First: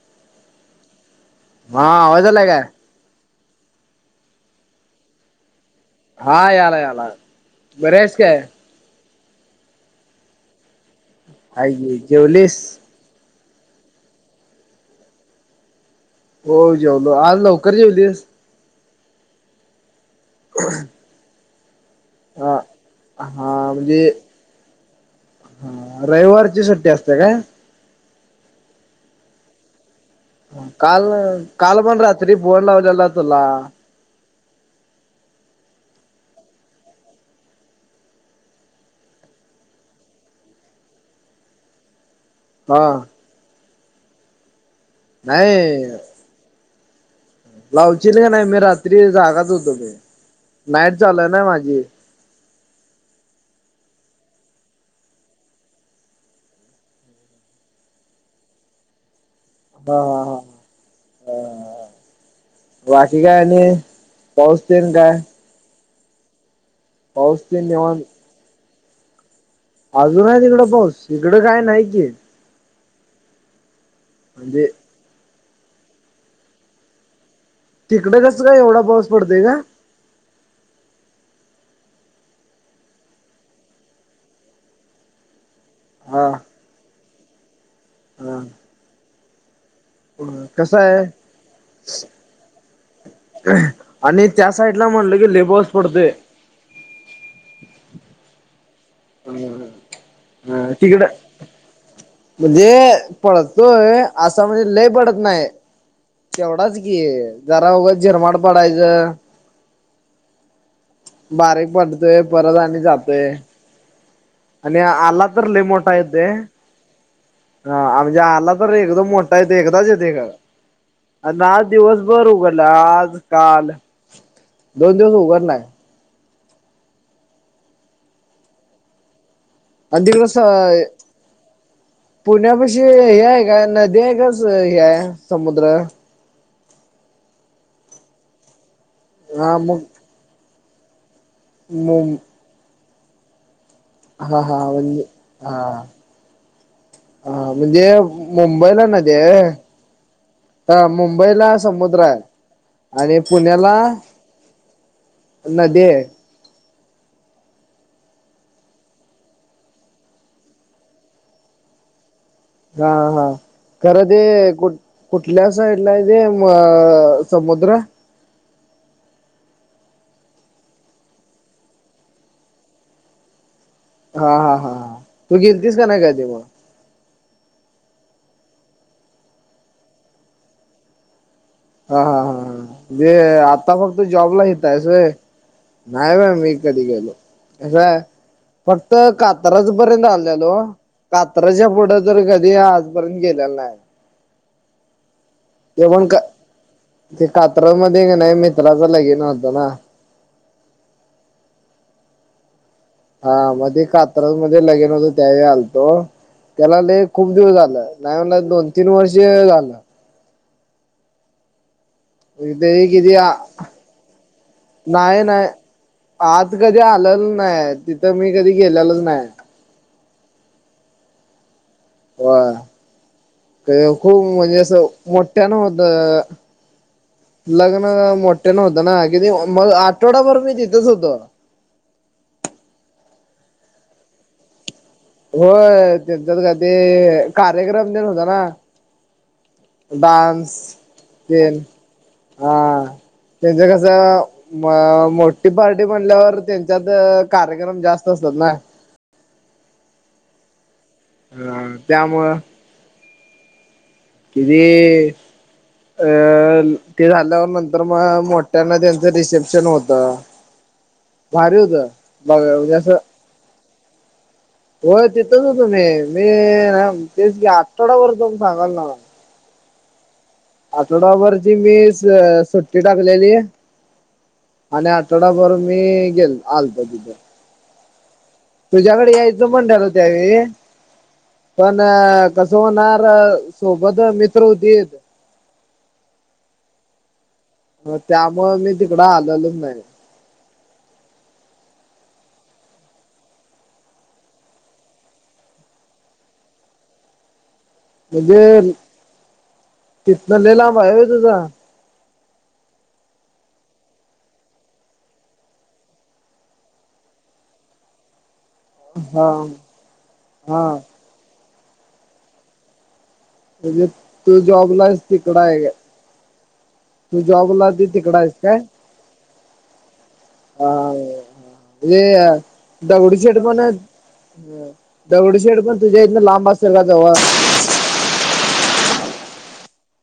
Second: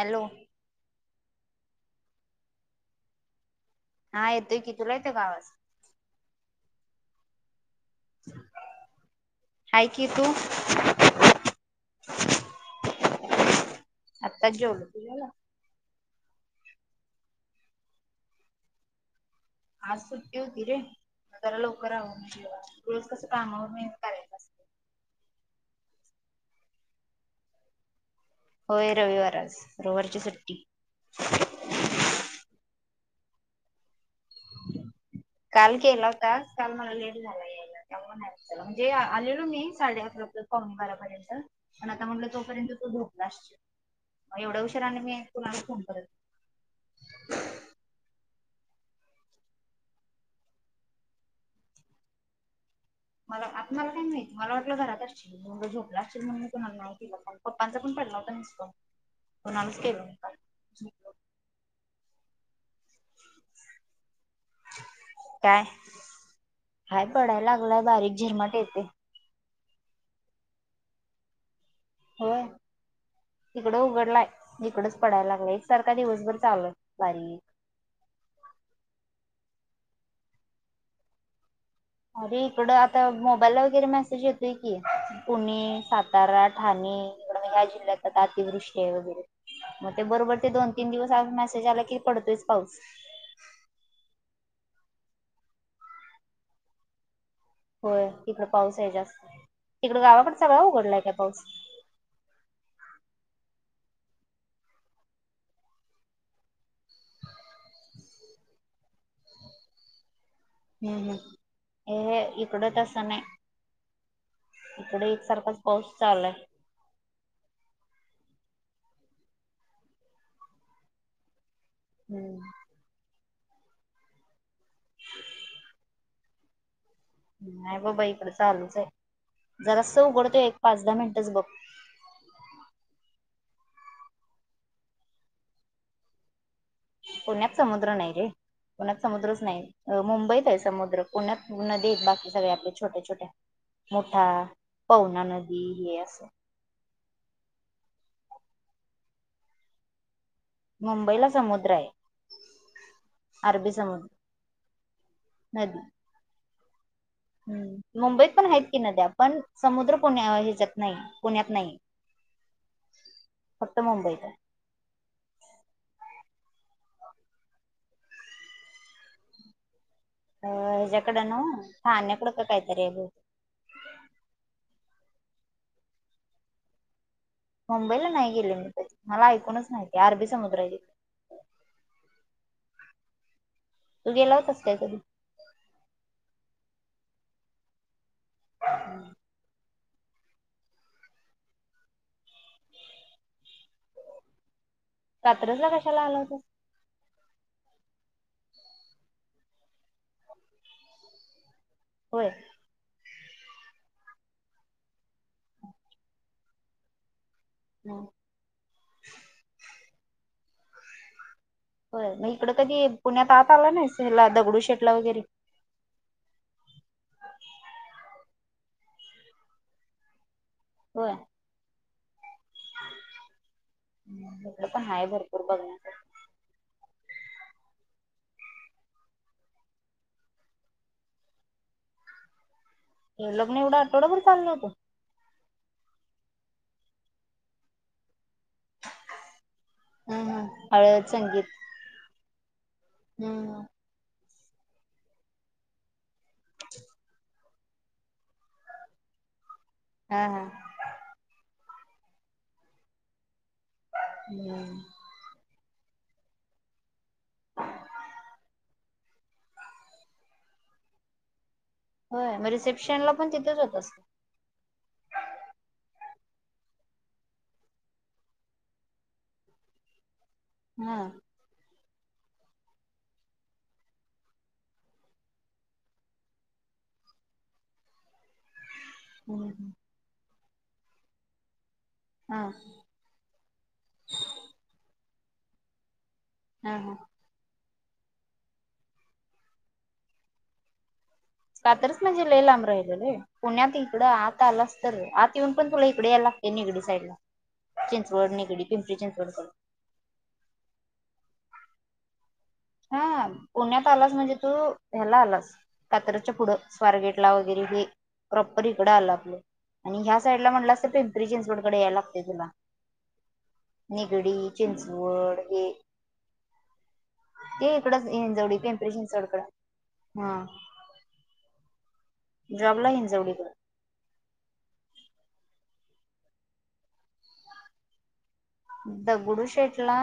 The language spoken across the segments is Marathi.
हॅलो. हा आवाज आलाय काय? हा येतोय की तुला येतं का आवाज? हा यायला यायला बरे आहेसं काय? हाय की तू? काय गं जेवलीस? आताच जेवलो तुझा झाला? हो जेवलो आज लवकर जेवलीस? आज सुट्टी होती रे मग जरा लवकर आवरलो हा जेवण रोज कसं हा कामावर [unintelligible] म्हणजे करायचा असं. हा रविवारची सुट्टी असते काय? होय रविवारच रविवारची सुट् काल काल पण रात्री फोन लावलेला तुला. काल केला होता काल मला लेट झाला याय [inaudible] म्हणजे आलेलो मी साडे अकरा पर्यंत पावणे बारापर्यंत पण आता म्हटलं तो तो पर्यंत हा. तो झोपला असेल एवढ्या उशीर आणि मी कुणाला फोन नाही करत. लावचील का नाही मी रात्री जागाच होतो की नाईट चालूय ना माझी. मला आत्माला काय माहित मला वाटलं घरात असशील. मिनी म्हणलो झोपला असशील म्हणून मी कुणाला नाय केला फोन पप्पांचा पण पडला होता मिस कॉल. कोणालाच हा केलो नाही हा हा. कॉल. हा हा बाकी काय आणि पाऊस तेन काय? काय हाय पडायला पाऊस तेन लागलाय निवांत. बारीक झिरमट येते. अजून आहे तिकडं पाऊस इकडं काय नाही की. वय तिकडं उघडलाय म्हणजे इकडच पडाय लागलय एकसारख दिवसभर चालूय बारीक तिकडे कसं काय एवढा पाऊस पडतेय गं? अरे इकडं आता मोबाईलला वगैरे मेसेज येतोय की पुणे, हा सातारा ठाणे इकडं हाय जिल्ह्यात [unintelligible] हा. वृष्टी आहे वगैरे म बरोबर ते दोन कसं आहे दिवस आज मेसेज आला की पडतोयच पाऊस. आणि त्या साइड ला म्हणलं की लय पाऊस पडतेय. होय इकडं पाऊस आहे जास्त अ तिकडं गावाकडे सगळा उघडलाय तिकडं काय पाऊस? म्हणजे पडतोय असा म्हणजे लय पडत नाही. तेवढाच की जरा उघं झिरमाड पडायचं. हम्म हम्म. बारीक ए पडतोय हे परत इकडं आणि तसं नाही जातोय. आणि इकडे आला तर एकसारखाच लय पाऊस मोठा येतोय. चालूय. हा म्हणजे आला तर एकदम मोठा येते एकदाच येते गं. आन आज दिवसभर हम्म. उघडला आज काल दोन दिवस उघडलाय. नाय गो बाई इकडे चालूच आहे आणि जरासं उघडतोय एक पाच दहा मिनिटच बघ पुण्या पशी हे हाय काय नदी हाय काय स हे समुद्र? पुण्यात समुद्र नाही रे पुण्यात समुद्रच हा नाही. मग मुंबईत आहे समुद्र पुण्यात. नदी मु बाकी सगळे आपले छोट्या छोट्या. मोठा हा हा हा. [unintelligible] पवना नदी हां. हे असं हा म्हणजे मुंबईला नदी आहे. हा मुंबईला समुद्र हाय. आणि अरबी पुण्याला समुद्र नदी ये. हम्म मुंबईत पण आहेत की, नद्या पण समुद्र पुण्या हिजत नाही पुण्यात नाही. हा हा फक्त खरं ते मुंबईत आहे कुठं. कुठल्या साईडला आहे तेे अ समुद्र. अ हेच्याकड नवं पाण्याकड का काहीतरी आहे. हा हा हा हा तू गेलतीस कणी कधी मग. मुंबईला नाही गेले मी पण, मला ऐकूनच माहितीये अरबीसमुद्र. हा हा हा जे आता फक्त तू गेला जॉबला होतास हित काय हायस कधी व्हयं. नाही बाई मी कधी गेलो, अ फक्त का कात्रच पर्यंत आलेलो. कात्राच्या पुढे तर कधी आजपर्यंत गेलेलो नाय. कात्रजला कशाला पण आला का होतास. ते कात्रज मध्ये कणी मित्राचं लगीन होतं ना. होय. हा मग ते कात्र मध्ये लगिन होतं. त्यावेळी आलतो त्याला लय खूप दिवस झाल. हं. नाही म्हण दोन तीन वर्ष झालं. होय मग इकड ते कधी किती पुण्यात आत आला नाहीस. हेला दगडू शेटला वगैरे. नाही नाही आत कधी आलेल नाही. तिथं मी कधी गेलेलच नाही. होय. व्हय ते खूप हं. म्हणजे इकडं पण असं हाय भरपूर मोठ्या न बघण्यासारखं. होतं. लग्न मोठ्या होतना ना, किती मग आठवडाभर मी तिथंच होतो. लग्न एवढा आठवडाभर चाललं होत. होय तेच्यात काय ते कार्यक्रम तेन होता ना. हम्म हम्म. डान्स हळद, संगीत. तेन हा त्यांच हम्म. कसं. त्यांचं मोठी पार्टी म्हणल्यावर, तेच्यात कार्यक्रम जास्त असत्यात ना. हा हा. ह त्यामुळं. किती. हम्म. अ ते झाल्यावर नंतर मग मोठ्यांन त्यांचं रिसेप्शन होतं. भारी होतं. होय बघ मग म्हणजे असं रिसेप्शन ला पण तिथंच होतास. होय तिथंच होतो. मी मी तेच की आठवडाभर होतो सांगालोय नवं. हा. आठवडाभर ची मी सुट्टी टाकलेली. आणि आठवडाभर मी गेल आलतो तिथं. तुझ्याकडं हम्म यायचं पण हम्म. ठरलं त्यावेळी, पण हा कसं होणार. तर सोबत मित्र होतीत. हा हा. त्यामुळं मी तिकडं आलेलो नाही. कात्रज म्हणजे लई लांब राहिल रे. पुण्यात इकडं आत आलास तर, आत येऊन पण तुला इकड याय लागत नीगडी साईडला. चिंचवड निगडी पिंपरी चिंचवड कड. तिथं लय लांब आहे व्हय तुझा? हां पुण्यात आलास म्हणजे तु हेला आलास कात्रजच्या पुढं, स्वारगेटला वगैरे हे. प्रॉपर इकडं आलं हा आपलं आणि ह्या साइडला हा म्हणलास तर ते पिंपरी चिंचवडकडं याय लागतंय तुला. म्हणजे निगडी, तू जॉबला आहेस चिंचवड तिकडं आहे हे. काय तू ते जॉबला ती इकडच तिकडं आहेस हिंजवडी काय पिंपरी चिंचवडकडं हां. हे जॉबला दगडूशेठ हिंजवडीकडे म्हणत दगडूशेठ पण तुझ्या इथनं लांब असंल का जवळ? दगडूशेठला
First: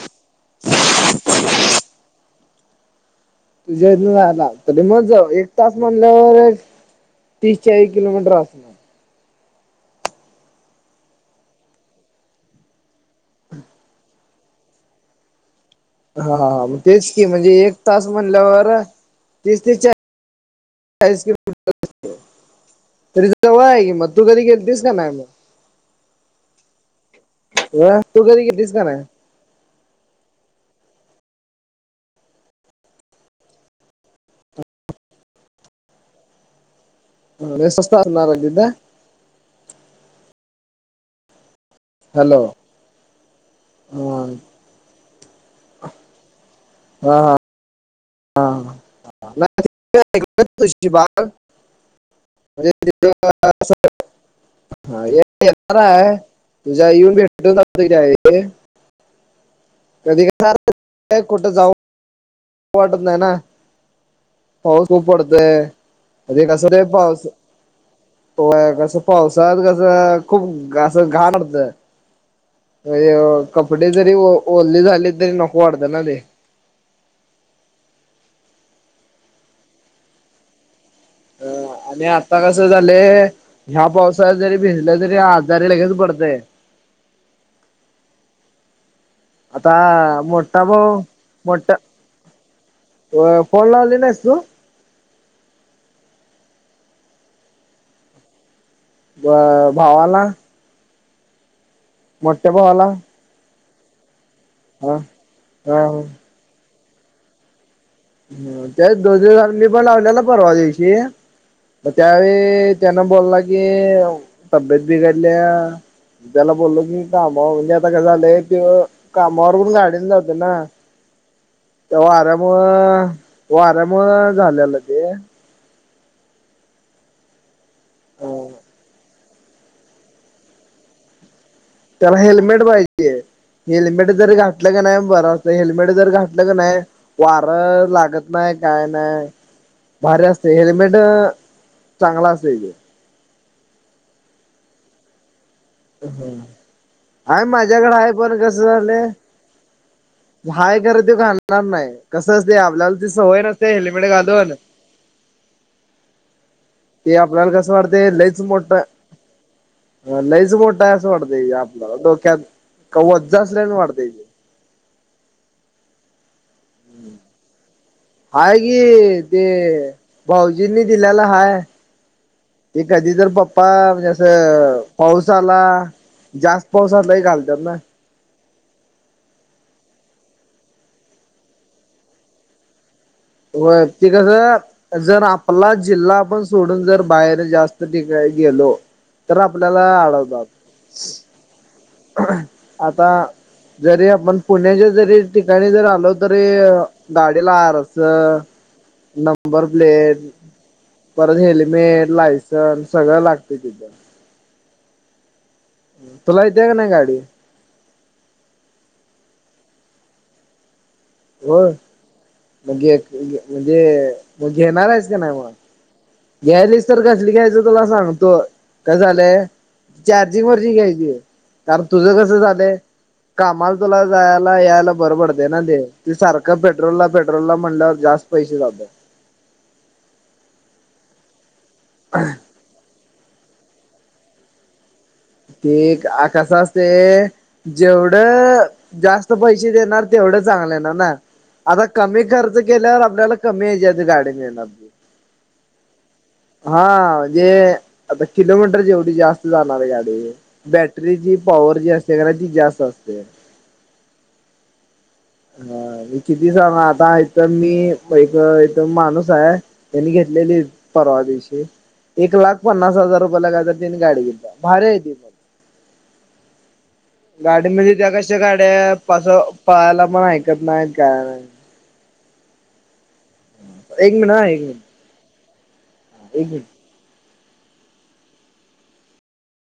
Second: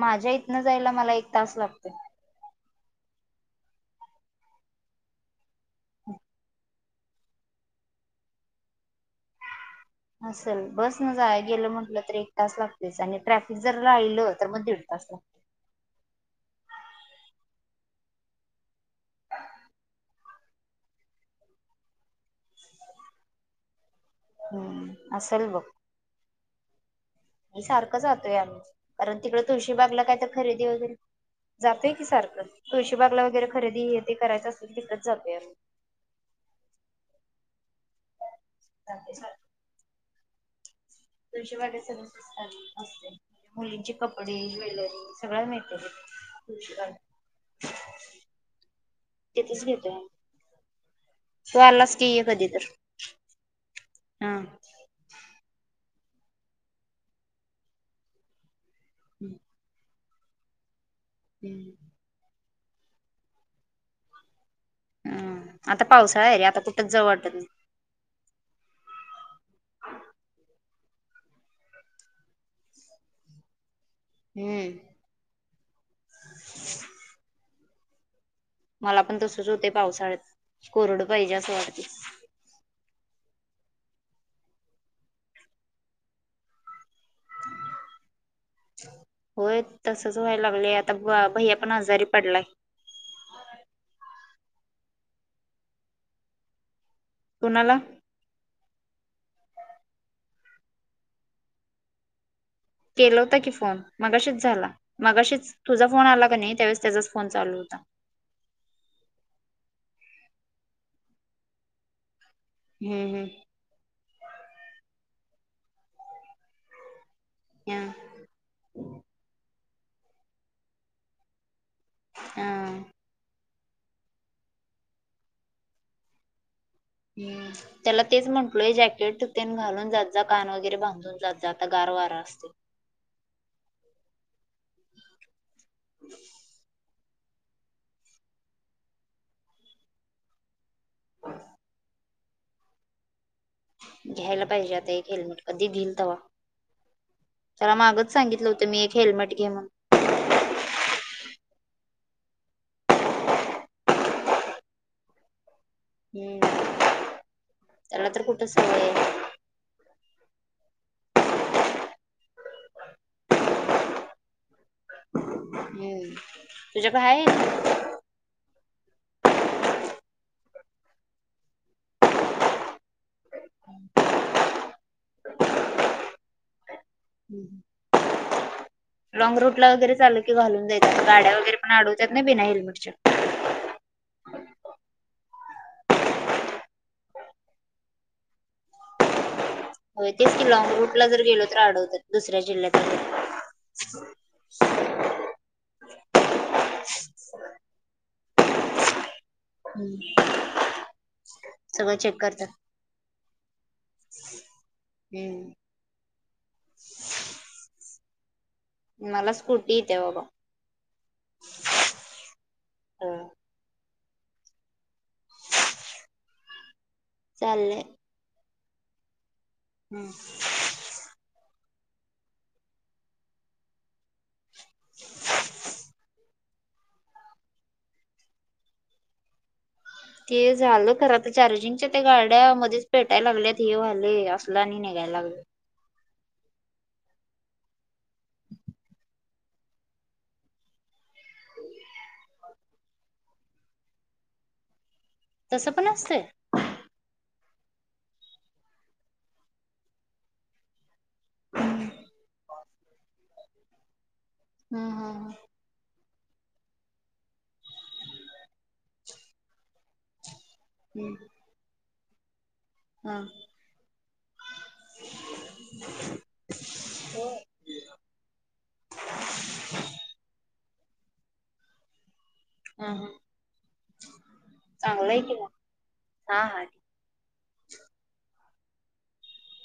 माझ्या इथनं जायला मला एक तास लागतो. तुझ्या इथनं जायला? तरी मग जर एक तास म्हणल्यावर एक तीस चाळीस किलोमीटर असणार. असेल बसनं जायाय गेलं म्हटलं तर एक तास लागतेच आणि ट्रॅफिक जर राहिलं तर मग दीड तास लाग हा हां म तेच की, एक तास म्हणल्यावर तीस ते चा ळीस किलो मीटर होतं. तरी जवळ हाय की मग, तू कधी गेलतीस का नाही हम्म मग? असेल बघ मी सारखं अ तू जातोय कधी आम्ही. गेलतीस का कारण तिकडं तुळशी बागला काय तर खरेदी वगैरे जातोय की सारखं. तुळशी बागला वगैरे खरेदी हे ते करायचं असलं की तिथंच जातोय आम्ही. लय स्वस्त असणार हाय तिथं. [inaudible] तुळशी बागेत सर्व हॅलो स्वस्थ असते. मुलींचे हा कपडे, ज्वेलरीज. सगळं मिळतंय तिथं तुळशी बागे हा. [inaudible] [inaudible] तु आलास की ये कधीतर, हां. हा ये येणार आहे, तुझ्या येऊन भेटतो [inaudible] हं. कधी याचा अर्थ कुठं जाऊ वाटत नाही ना. पाऊस खूप पडतोय, हम्म आता पावसाळा आहे म्हणजे आता कसं रे कुठंच जाऊ पाऊस वाटत नाही होय कसं पावसात कसं खूप असं घाण वाटतं. ह य कपडे जरी हम्म ओले झाले तरी नको वाटतंय ना ते. मला पण तसंच हुतंय पावसाळ्यात. कोरडं पाहिजे अ असं वाटतंय. आणि आता कसं झालंय, ह्या पावसात जरी भिजलं तरी आजारी लगेच पडतंय. [inaudible] होय तसंच आता व्हायला मोठा लागलंय, भाऊ आता भैयापण आजारी पडलाय. होय फोन लावली नाहीस तू? कुणाला? ब भावाला? मोठया भावाला. लावला होता की फोन, मगाशीच झाला. हा मगाशीच तुझा हा. फोन आला का नाही, त्यावेळेस त्याचाच फोन चालू होता. ह तेच दोन दिवसा आधी मी पण लावल्याला परवा दिवशी. म त्यावेळी त्यानं हम्म हम्म. बोलला की तब्येत बिघडल्या, त्याला बोलो की कामावर म्हणजे ह आता काय झालंय, त्यो कामावर पण गाडीनं जातोय ना. त्या हा. वाऱ्यामुळं वाऱ्यामुळं झाल्यालं ते. त्याला तेच म्हटलोय जॅकेट तेन घालून जात जा कान वगैरे बांधून जात जा आता गार वारा त्याला असते. हेल्मेट पाहिजे हेल्मेट जर घातलं का नाही बर असत हेल्मेट जर घात क नाही वार लागत नाही काय नाही भारी असते हेल्मेट हेल्मेट चांगला असतय. घ्यायला पाहिजे आता एक हेल्मेट. कधी घेईल तेव्हा आहे त्याला माझ्याकडे आहे मागच पण सांगितलं कसं होतं मी एक झालंय हेल्मेट घे म्हणून. हाय घरात तो घालणार नाही कसं असते आपल्याला ती सवय नसते हेल्मेट घालवून. हम्म [inaudible] ते आपल्याला कस वाटत त्याला तर लईच कुठं मोठ सवय आहे लईच मोठा आहे असं वाटताय आपल्याला डोक्यात वज असल्या वाणी वाटतय. हम्म तुझ्या कड आहे. हाय की ते भाऊजीनी दिलेला हाय. ते कधी तर पप्पा म्हणजे असं पाऊस आला जास्त पाऊस असला की घालतेत ना. लाँग रूटला वगैरे चाल की घालून जायचं गाड्या वगैरे पण आडवतेत ना बिना हेल्मेटच्या. व्हय ती कसं जर आपला जिल्हा आपण सोडून जर बाहेर जास्त ठिकाणी गेलो तर आपल्याला होय तेच की अडवतात लॉंग रूटला जर गेलो तर आडवतेत दुसऱ्या जिल्ह्यात वगैरे आता जरी आपण पुण्याच्या जरी ठिकाणी जर आलो तरी गाडीला आरसं नंबर हम्म. प्लेट सगळं हेल्मेट, लायसन्स सगळं लागतय तिथं. हा हम्म. तुला येत्या काय नाही गाडी. मला स्कूटी येत्या बाबा होय मग हं. म्हणजे मग घेणार आहेस का नाही मग? घ्यायलीच तर कसली घ्यायचं चाललंय. तुला सांगतो काय झालंय? हम्म. चार्जिंग वरची घ्यायची कारण तुझं कसं झालंय. कामाला तुला जायला यायला बरं पडते ना ते त सारख का पेट्रोलला पेट्रोल ला म्हणल्यावर जास्त पैसे जातेत ते झालं आता चार्जिंगच्या त्या गाड्यामध्येच पेटाय लागल्यात हे व्हालय असलं आणि निघायला लागलं. ते आ कस असते जेवढं जास्त पैसे देणार तेवढं चांगलं येणार ना. आता कमी खर्च केल्यावर आपल्याला कमी याच्यात गाडी मिळणार. तसं पण असतंय? हा म्हणजे आता किलोमीटर जेवढी जास्त जाणार आहे गाडी. बॅटरी पॉवर जी असते का नाही ती जास्त असते. हंम्म हंम्म हमं. हा मी किती सांग आता इथ मी एक इथ माणूस आहे. त्यांनी घेतलेली हम्म परवा दिवशी एक लाख पन्नास हजार हम्म रुपयेला किती तर त्यांनी गाडी घेतल्या भारी आहे ती पण. [unintelligible] गाडी म्हणजे त्या कशा गाड्या पास पळायला पण ऐकत नाहीत काय नाही. हम हम एक मिनिट हा एक मिनिट चांगलंय की, मग हा एक मिनिट हा.